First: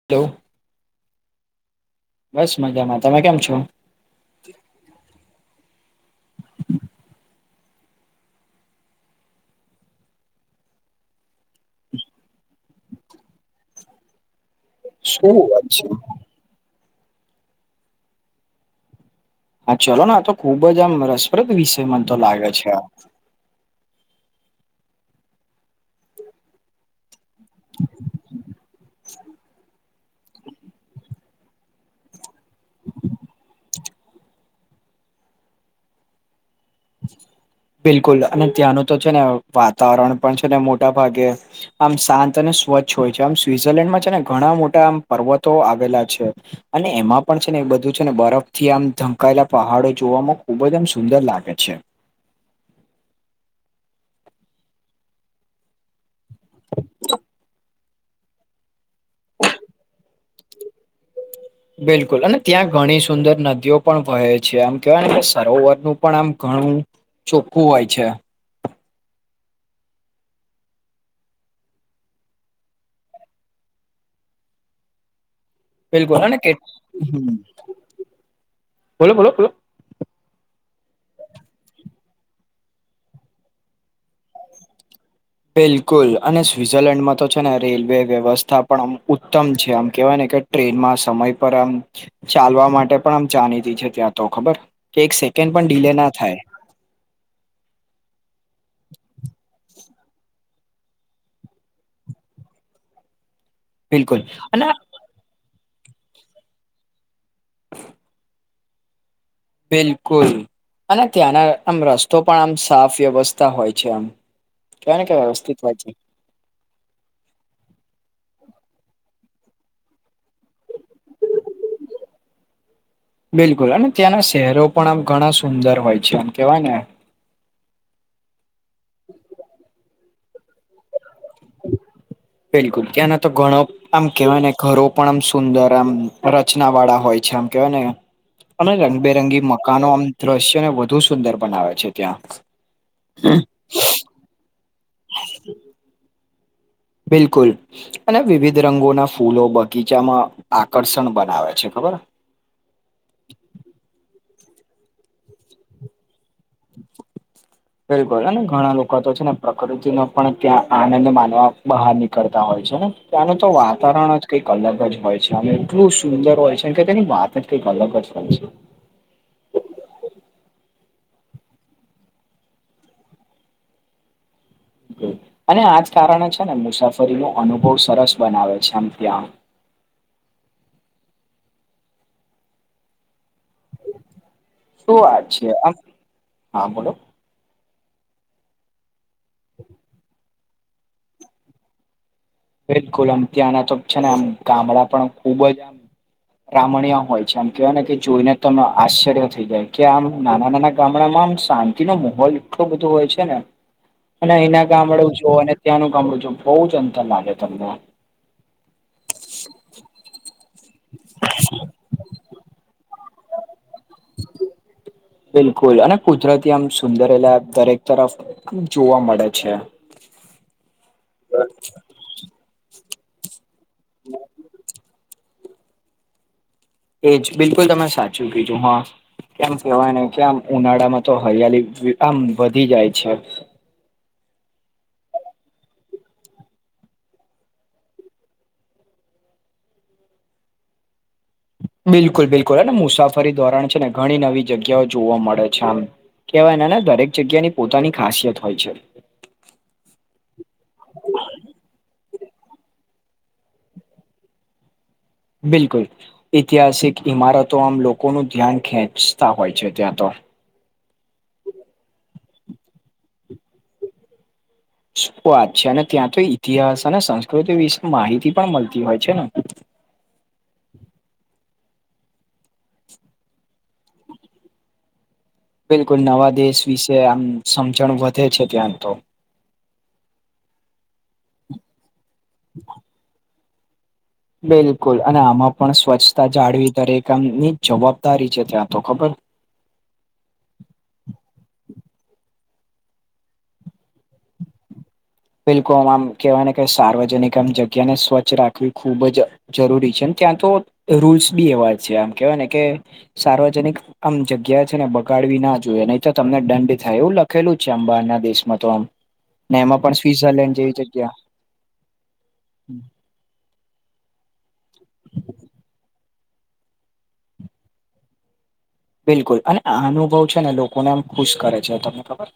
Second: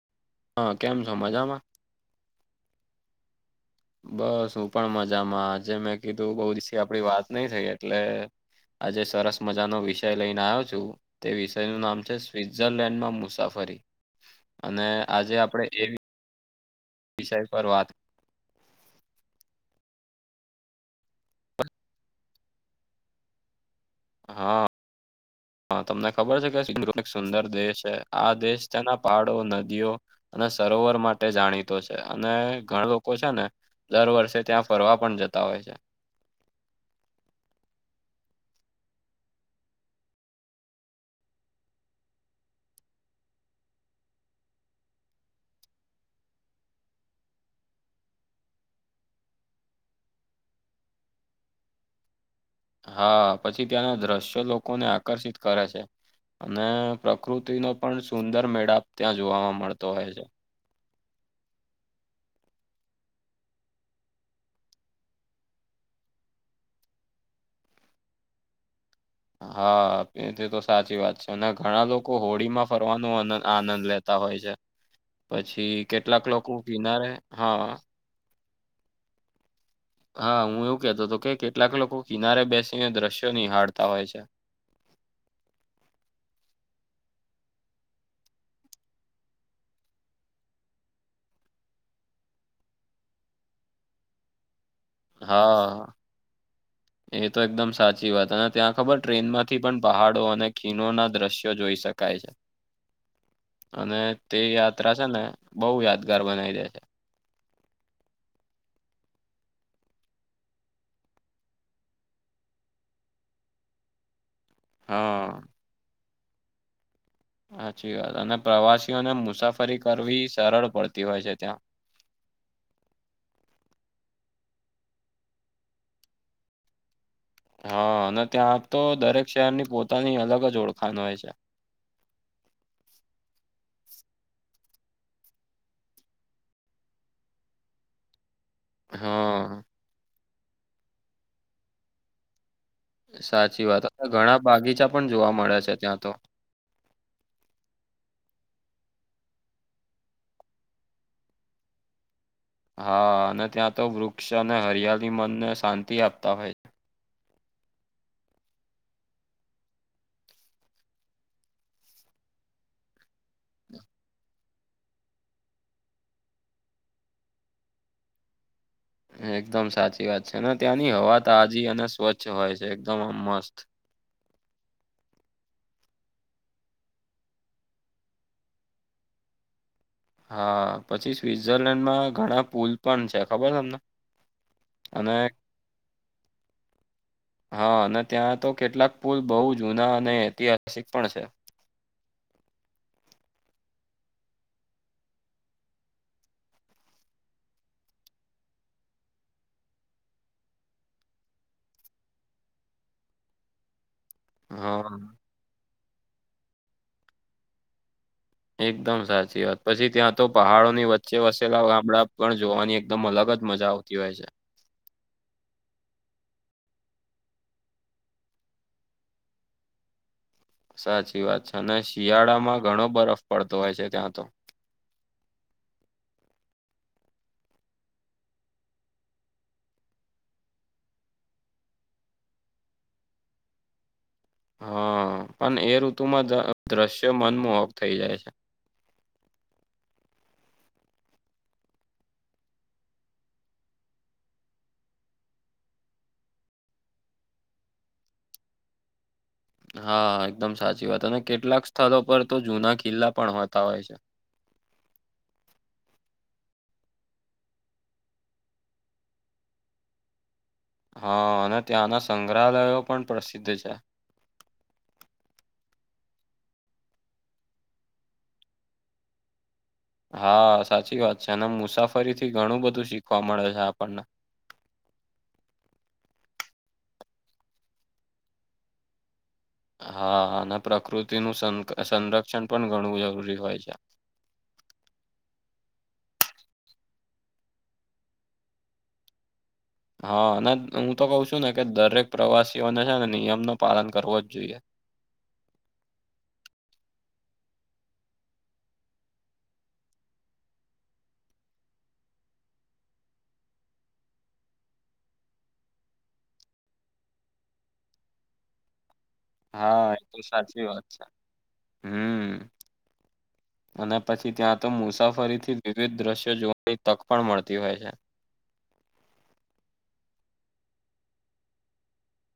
[unintelligible] હા કેમ છો? મજામાં. બસ મજામાં તમે કેમ છો? બસ હું પણ મજામાં, આજે મેં કીધું બહુ દિવસ આપડી વાત નઈ થઈ એટલે આજે સરસ મજાનો વિષય લઈને આવ્યો છું. તે વિષયનું નામ છે, સ્વીટઝરલેન્ડમાં મુસાફરી અને આજે શું આપણે વાત છે? એ વિષય પર વાત હા, ચલો આ તો ખુબ જ આમ રસપ્રદ વિષય મને તો લાગે છે. હા, તમને ખબર છે કે સુંદર દેશ છે, આ દેશ તેના પહાડો નદીઓ અને સરોવર માટે માટે જાણીતો છે અને ઘણા લોકો છે, ને દર વર્ષે ત્યાં ફરવા પણ જતા હોય છે. બિલકુલ અને ત્યાંનું તો છે ને વાતાવરણ પણ છે, ને મોટા ભાગે આમ શાંત અને સ્વચ્છ હોય છે, આમ સ્વીટઝરલેન્ડમાં છે ને ઘણા મોટા આમ પર્વતો આવેલા છે. અને એમાં પણ છે ને એ બધું છે ને બરફ થી આમ ઢંકાયેલા પહાડો જોવામાં ખુબ જ આમ સુંદર લાગે છે. છે. હા, પછી ત્યાંના દ્રશ્યો લોકોને આકર્ષિત કરે છે. અને પ્રકૃતિનો પણ સુંદર મેળાપ ત્યાં જોવાવામાં મળતો હોય છે. બિલકુલ અને ત્યાં ઘણી સુંદર નદીઓ પણ વહે છે, આમ કેવાય ને કે સરોવરનું પણ આમ ઘણું ચોખ્ખું હોય છે. હા, તે તો સાચી વાત છે અને ઘણા લોકો હોળી માં ફરવાનો આનંદ લેતા હોય છે. પછી બિલકુલ કેટલાક અને લોકો કે કીનારે હા બોલો બોલો [inaudible] હા, હું એવું કેતો હતો કે કેટલાક લોકો કિનારે બેસીને દ્રશ્યો નિહહાળતા હોય છે. બિલકુલ અને સ્વિઝરલેન્ડમાં તો છે ને રેલવે વ્યવસ્થા પણ આમ ઉત્તમ છે, આમ કહેવાય ને કે ટ્રેનમાં સમય પર આમ ચાલવા માટે પણ આમ જાણી દી છે, ત્યાં તો ખબર? કે એક સેકન્ડ પણ ડીલે હા ના થાય. એ તો એકદમ સાચી વાત અને ત્યાં ખબર ટ્રેનમાંથી પણ પહાડો અને ખીણ ના દ્રશ્યો જોઈ શકાય છે. અને બિલકુલ તે અને યાત્રા છે ને બહ યાદગાર બનાવી દે છે. બિલકુલ અને ત્યાંના આમ રસ્તો પણ આમ સાફ વ્યવસ્થા હોય છે આમ. કેયા ને કે હા વ્યવસ્થિત વાય છે. સાચી વાત અને પ્રવાસીઓને મુસાફરી કરવી સરળ પડતી હોય છે ત્યાં. બિલકુલ અને ત્યાંના શહેરો પણ આમ ઘણા સુંદર હોય છે એમ કેવાય ને, હા, અને ત્યાંતો દરેક શહેરની પોતાની અલગ જ ઓળખાણ હોય છે. બિલકુલ કે્યાં ના તો ગણો? આમ કેવાયને ઘરો પણ આમ સુંદર આમ રચના વાળા હોય છે આમ કેવાય ને, અને રંગબેરંગી હા મકાનો આમ દ્રશ્યને વધુ સુંદર બનાવે છે ત્યાં, સાચી વાત ઘણા બાગીચા પણ જોવા મળ્યા છે ત્યાં તો. બિલકુલ અને વિવિધ રંગોના ફૂલો બગીચામાં આકર્ષણ બનાવે છે ખબર? હા અને ત્યાં તો વૃક્ષ અને હરિયાળી મનને શાંતિ આપતા હોય છે. બિલકુલ ઘણા લોકો તો છે ને પ્રકૃતિ ન પણ ત્યાં આનંદ માનવા બહાર નીકળતા હોય છે ને? ત્યાંનું તો વાતાવરણ જ કંઈક અલગ જ હોય છે અમે એટલું સુંદર હોય છે કે તેની વાત જ કંઈક અલગ જ હોય છે. એકદમ સાચી વાત છે ને ત્યાંની હવા તાજી અને સ્વચ્છ હોય છે એકદમ આમ મસ્ત. અને આજ કારણે છે ને મુસાફરીનોો અનુભવ સરસ બનાવે છે આમ ત્યાં હા પછી સ્વટઝરલેન્ડમાં ઘણા પુલ પણ છે ખબર તમને? શું અને વાત છે આ હા બોલો હા અને ત્યાં તો કેટલાક પુલ બહુ જુના અને ઐતિહાસિક પણ છે. બિલકુલ અમ ત્યાંના તો છે ને આમ ગામડાં પણ ખુબ જ આમ રામણીય હોય છે આમ કેહેવાય ને કે જોઈને તો આશ્ચર્ય થઈ જાય કે આમ નાના નાના ગામડામાં આમ શાંતિ નો માહોલ એટલો બધો હોય છે ને [inaudible] અને અહીના હા ગામડું છું અને ત્યાંનું ગામડું છું બઉુ જ અનંતર લાગે તમને એકદમ સાચી વાત પછી ત્યાં તો પહાડો ની વચ્ચે વસેલા ગામડા પણ જોવાની એકદમ અલગ જ મજા આવતી હોય છે. બિલકુલ અને કુદરતી આમ સુંદરેલા દરેક તરફ જોવા મળે છે. સાચી વાત છે અને શિયાળામાં ઘણો બરફ પડતો હોય છે ત્યાં તો એજ બિલકુલ તમે સાચું કીજું હા કેમ કેવાય ને કે આમ ઉનાળામાં તો હરિયાળ આમ વધી જાય છે. હા પણ એ ઋતુમાં દ્રશ્ય મનમોહક થઈ જાય છે. બિલકુલ બિલકુલ અને મુસાફરી ધોરણ છે ને ઘણી નવી જગ્યાઓ જોવા મળે છે આમ કવાય એનાને દરેક જગ્યા ની પોતાની ખાસિયત હોય છે. હા એકદમ સાચી વાત અને કેટલાક સ્થળો પર તો જુના કિલ્લા પણ હોતા હોય છે. બિલકુલ ઐતિહાસિક ઈમારતો આમ લોકોનું ધ્યાન ખેંચતા હોય છે ત્યાં તો હા અને ત્યાંના સંગ્રહાલયો પણ પ્રસિદ્ધ છે. શું વાત છે અને ત્યાં તો ઈતિહાસ અને સંસ્કૃતિ વિશે માહિતી પણ મળતી હોય છે ને. હા સાચી વાત છે અને મુસાફરી થી ઘણું બધું શીખવા મળે છે આપણને બિલકુલ નવા દેશ વિશે આમ સમજણ વધે છે ત્યાં તો હા અને પ્રકૃતિનુંું સંરક્ષણ પણ ઘણું જરૂરી હોય છે. બિલકુલ અને આમાં પણ સ્વચ્છતા જાળવી દરેકામની જવાબદારી છે ત્યાં તો ખબર હા અને હું તો કઉ છું ને કે દરેક પ્રવાસીઓને છે ને નિયમ ન પાલન કરવો જ જોઈએ બિલકુ આમ આમ કહેવાય ને કે સાર્વજનિક આમ જગ્યાને સ્વચ્છ રાખવી ખૂબ જ જરૂરી છે ત્યાં તો રૂલ્સ બી એવા છે આમ કેવાય ને કે સાર્વજનિક આમ જગ્યા છે ને બગાડવી ના જોઈએ નહી તો તમને દંડ થાય એવું લખેલું જ છે આ બાર ના દેશમાં તો આમ ને એમાં હા પણ એ તો સ્વિઝરલેન્ડ સાચી જેવી વાત છે જગ્યા હમ અને પછી ત્યાં તો મુસાફરીથી વિવિધ દ્રશ્યો જોવાની તક પણ મળતી હોય છે. બિલકુલ અને અનુભવ છે ને લોકોને આમ ખુશ કરે છે તમને ખબર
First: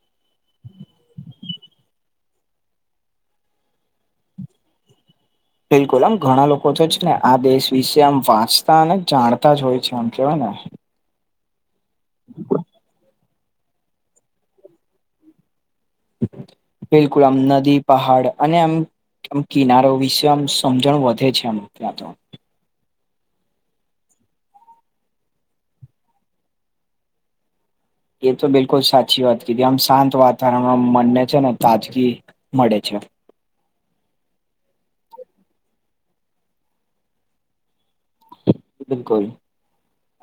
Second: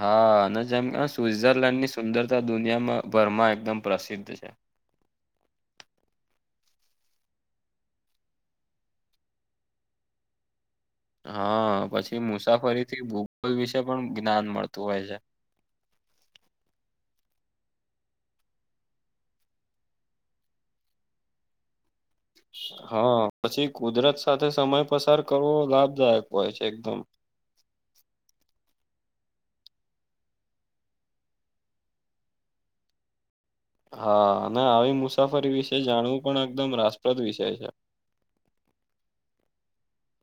હા અને જેમ કે સ્વઝરલેન્ડ ની સુંદરતા દુનિયામાં ભરમાં એકદમ પ્રસિદ્ધ છે. બિલકુલ આમ ઘણા લોકો તો જ ને આ દેશ વિશે આમ વાંચતા અને જાણતા જ હોય છે આમ કેવાય ને હા પછી મુસાફરીથી ભૂગોલ વિશે પણ જ્ઞાન મળતું હોય છે. બિલકુલ આમ નદી પહાડ અને એમ આમ કિનારો વિશે આમ સમજણ વધે છે આમ ત્યાં તો હા પછી કુદરત સાથે સમય પસાર કરવો લાભદાયક હોય છે એકદમ એ તો બિલકુલ સાચી વાત કીધી આમ શાંત વાતાવરણમાં મનને છે ને તાજગી મળે છે. હા અને આવી મુસાફરી વિશે જાણવું પણ એકદમ રાસપ્રદ વિષય છે. બિલકુલ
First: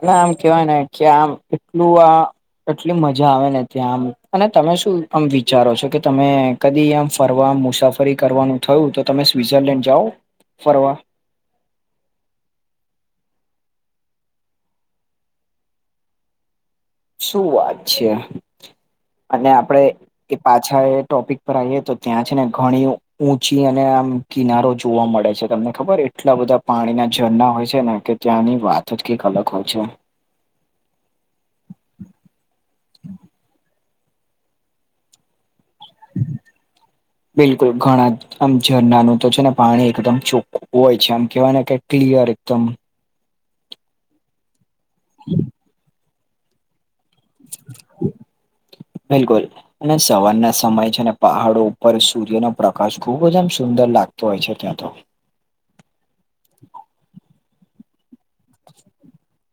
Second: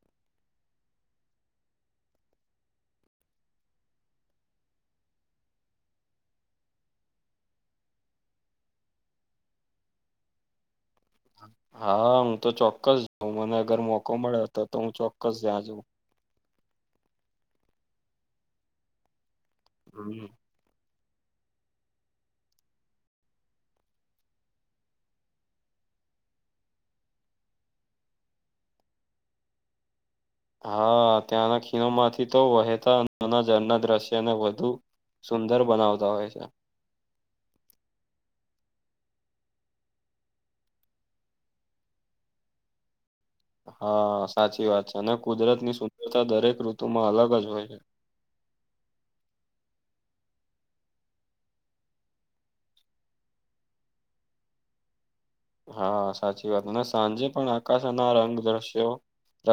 અને આમ કેવાય ને કે આમ એટલું આ એટલી મજા આવે ને ત્યાં આમ અને તમે શું આમ વિચારો છો કે તમે કદી આમ ફરવા, મુસાફરી કરવાનું થયું તો તમે સ્વિ્ઝરલેન્ડ જાઓ ફરવા. હા હું તો ચોક્કસ જાઉં મને અગર મોકો મળે તો તો હું ચોક્કસ ત્યાં જઉં. શું વાત છે અને આપડે હમ એ પાછ છા એ ટોપિક પર આઈએ તો ત્યાં છે ને ઘણી ઊંચી અને આમ કિનારો જોવા મળે છે તમને ખબર એ એટલા બધા પાણીનાં ઝરણાં હોય છે ને કે ત્યાંની વાત જ કઈક અલગ હોય છે. હા ત્યાંના ખીણોમાંથી તો વહેતાં નાના ઝરણાં દ્રશ્યને વધુ સુંદર બનાવતા હોય છે. બિલકુલ ઘણાં આમ ઝરણાનું તો છે ને પાણી એકદમ ચોખ્ખું હોય છે આમ કેવાય ને કે ક્લિયર એકદમ. હા, સાચી વાત છે અને કુદરતની સુંદરતા દરેક ઋતુમાં અલગ જ હોય છે. બિલકુલ. અને સવારના સમયે છે ને પહાડો ઉપર સૂર્યનો પ્રકાશ ખૂબ જ આમ સુંદર લાગતો હોય છે ત્યાં તો. હા, સાચી વાત અને સાંજે પણ આકાશના રંગ, દ્રશ્યો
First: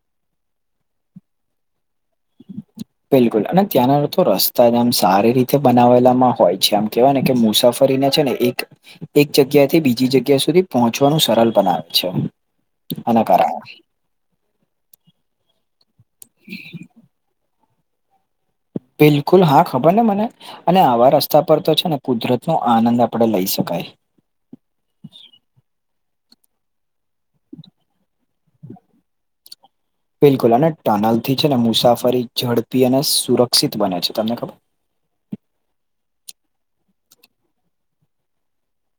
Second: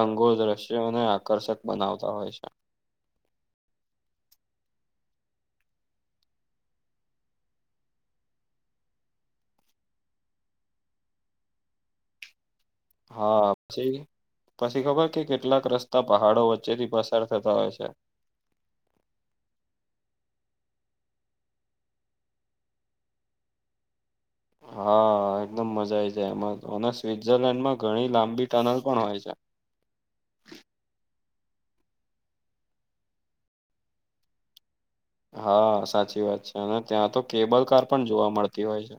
રંગો દ્રશ્યોને આકર્ષક બનાવતા હોય છે. બિલકુલ અને ત્યાંના તો રસ્તા જ આમ સારી રીતે બનાવેલામાં હોય છે આમ કેવાયને કે મુસાફ ફરીને છે ને એક એક જગ્યાથી બીજી જગ્યા સુધી પહોંચવાનું સરલ બનાવે છે. આના હા કારણે પછી પછી ખબર કે કેટલાક રસ્ તા પહાડો વચ્ચેથી પસાર થતા હોય છે. બિલકુલ, હા ખબરને મને. અને આવા રસ્તા પર તો છે ને કુદરતનો આનંદ આપણે લઈ શકાય. હા, એકદમ મજા આઈ જાય એમાં અને સ્વિટઝરલેન્ડમાં ઘણી લાંબી ટનલ પણ હોય છે. બિલકુલ અને ટનલથી છે ને મુસાફરી ઝડપી અને સુરક્ષિત બને છે તમને ખબર? હા, સાચી વાત છે અને ત્યાં તો કેબલ કાર પણ જોવા મળતી હોય છે.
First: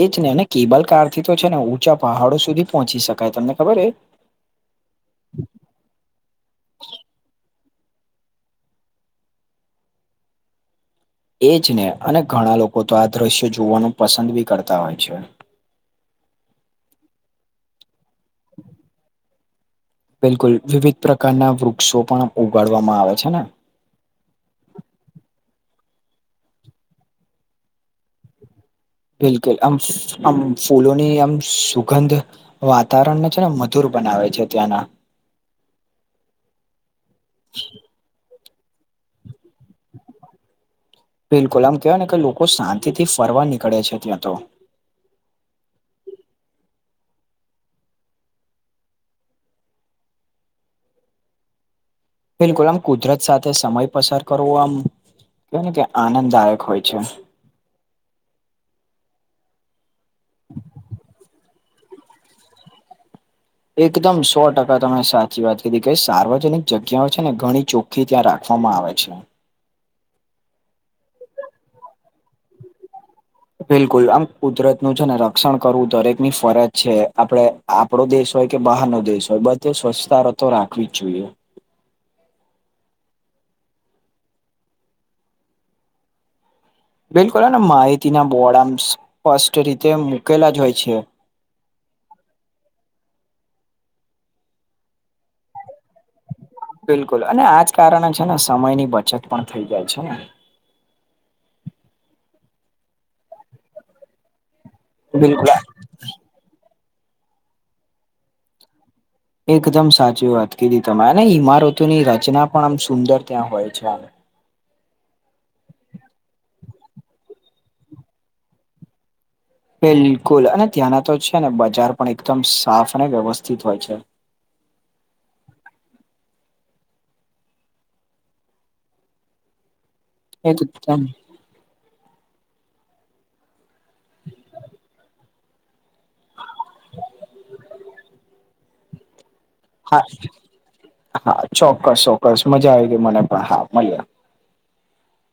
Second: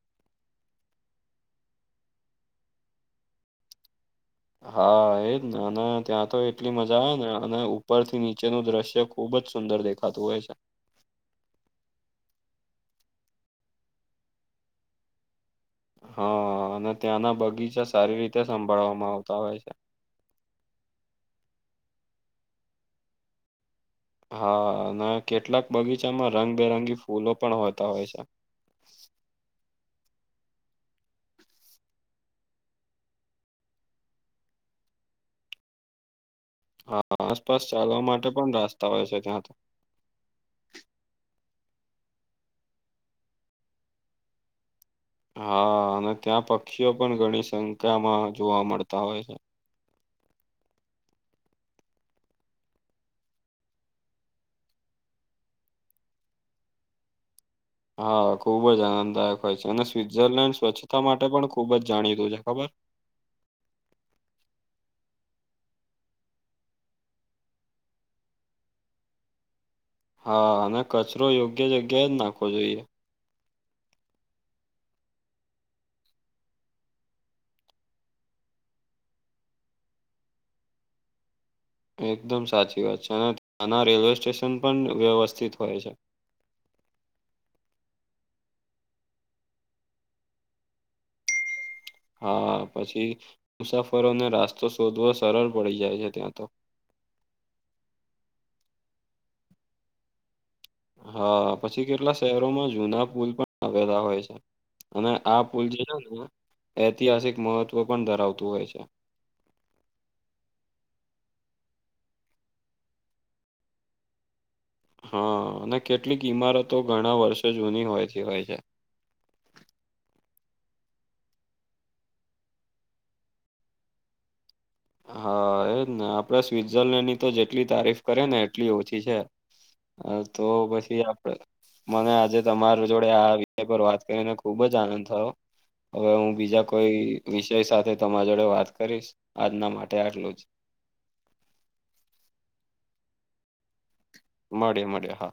એજ ને અને કેબલ કારથી તો છે ને ઊંચા પહાડો સુધી પહોંચી શકાય તમને ખબર એ? હા એજ ને અને ત્યાં તો એટલી મજા આવે ને અને ઉપરથી નીચેનું દ્રશ્ય ખૂ ખૂબ જ સુંદર દેખાતું હોય છે. એજ ને અને ઘણાં લોકો તો આ દ્રશ્ય જોવાનું પસંદ બી કરતા હોય છે. હ અને ત્યાંના બગીચા સારી રીતે સંભાળવામાં આવતાં હોય છે. બિલકુલ, વિવિધ પ્રકારનાં વૃક્ષો પણ ઉગાડવામાં આવે છે ને? હા અને કેટલાક બગીચામાં રંગબેરંગી ફૂલો પણ હોતાં હોય છે. બિલકુલ, ફૂ આમ આમ ફૂલોની આમ સુગંધ વાતાવરણને છે ને મધુર બનાવે છે ત્યાંના. હા, આસપાસ ચાલવા માટે પણ રાસ્તા હોય છે ત્યાં તો. બિલકુલ આમ કેવાય ને કે લોકો શાંતિથી ફરવા નીકળે છે ત્યાં તો. હા અને ત્યાં પક્ષીઓ પણ ઘણી સંખ્યામાં જોવા મળતાં હોય છે. બિલકુલ આમ કુદરત સાથે સમય પસાર કરવો આમ કેવાય ને કે આનંદદાયક હોય છે. હા, ખૂબ જ આનંદદાયક હોય છે અને સ્વિટ્ઝરલેન્ડ સ્વચ્છતા માટે પણ ખુબ જ જાણીતું છે ખબર? એકદમ સો ટકા તમે સાચી વાત કીધી કઈ સાર્વજનિક જગ્યાઓ છે ને ઘણી ચોખ્ ખી ત્યાં રાખવામાં આવે છે. હ અને કચરો યોગ્ય જગ્યાએ જ નાખવો જોઈએ. બિલકુલ આમ કુદરતનું છે ને રક્ષણ કરવું દરેકની ફરજ છે આપડે આપડો દેશ હોય કે બહારનો દેશ હોય બધે સ્વચ્છતારતો રાખવી જ જોઈએ. એકદમ સાચી વાત છે અને ત્યાનાં રેલવે સ્ટેશન પણ વ્યવસ્થિત હોય છે. બિલકુલ અને માહિતીના બોડ આમ સ્પષ્ટ રીતે મૂકેલા જ હોય છે. હા પછી મુસાફરોને રાસ્તો શોધવો સરળ પડી જાય છે ત્યાં તો. બિલકુલ અને આજ કારણે છે ને સમયની બચત પણ થઈ જાય છે ને. હ, પછી કેટલા શહેરોમાં જુના પુલ પણ આવેલા હોય છે અને આ બિલકુલ પુલ જે ઐતિહાસિક મહત્વ પણ ધરાવતું હોય છે. એકદમ સાચી વાત કીધી તમે અને ઈમારતોની રચના પણ આમ સુંદર ત્યાં હોય છે આમ. હા અને કેટલીક ઈમારતો ઘણા વર્ષો જૂની હોયથી હોય છે બિલકુલ અને ત્યાંના તો છે ને બજાર પણ એકદમ સાફ અને વ્યવસ્થિત હોય છે હા એજ ને આપડે સ્વઝરલેન્ડની તો જેટલી તારીફ કરી ને એટલી ઓછી છે હા તો એ એકદમ પછી આપડે મને આજે તમાર જોડે આ વિષય પર વાત કરીને ખુબ જ આનંદ થયો હવે હું બીજા કોઈ વિષય સાથે તમારા જોડે વાત કરીશ આજના માટે હા આટલું જ હા ચોક્કસ ચોક્કસ મજા આવી ગઈ મને પણ હા મલીયે મળીયે મળીયે હા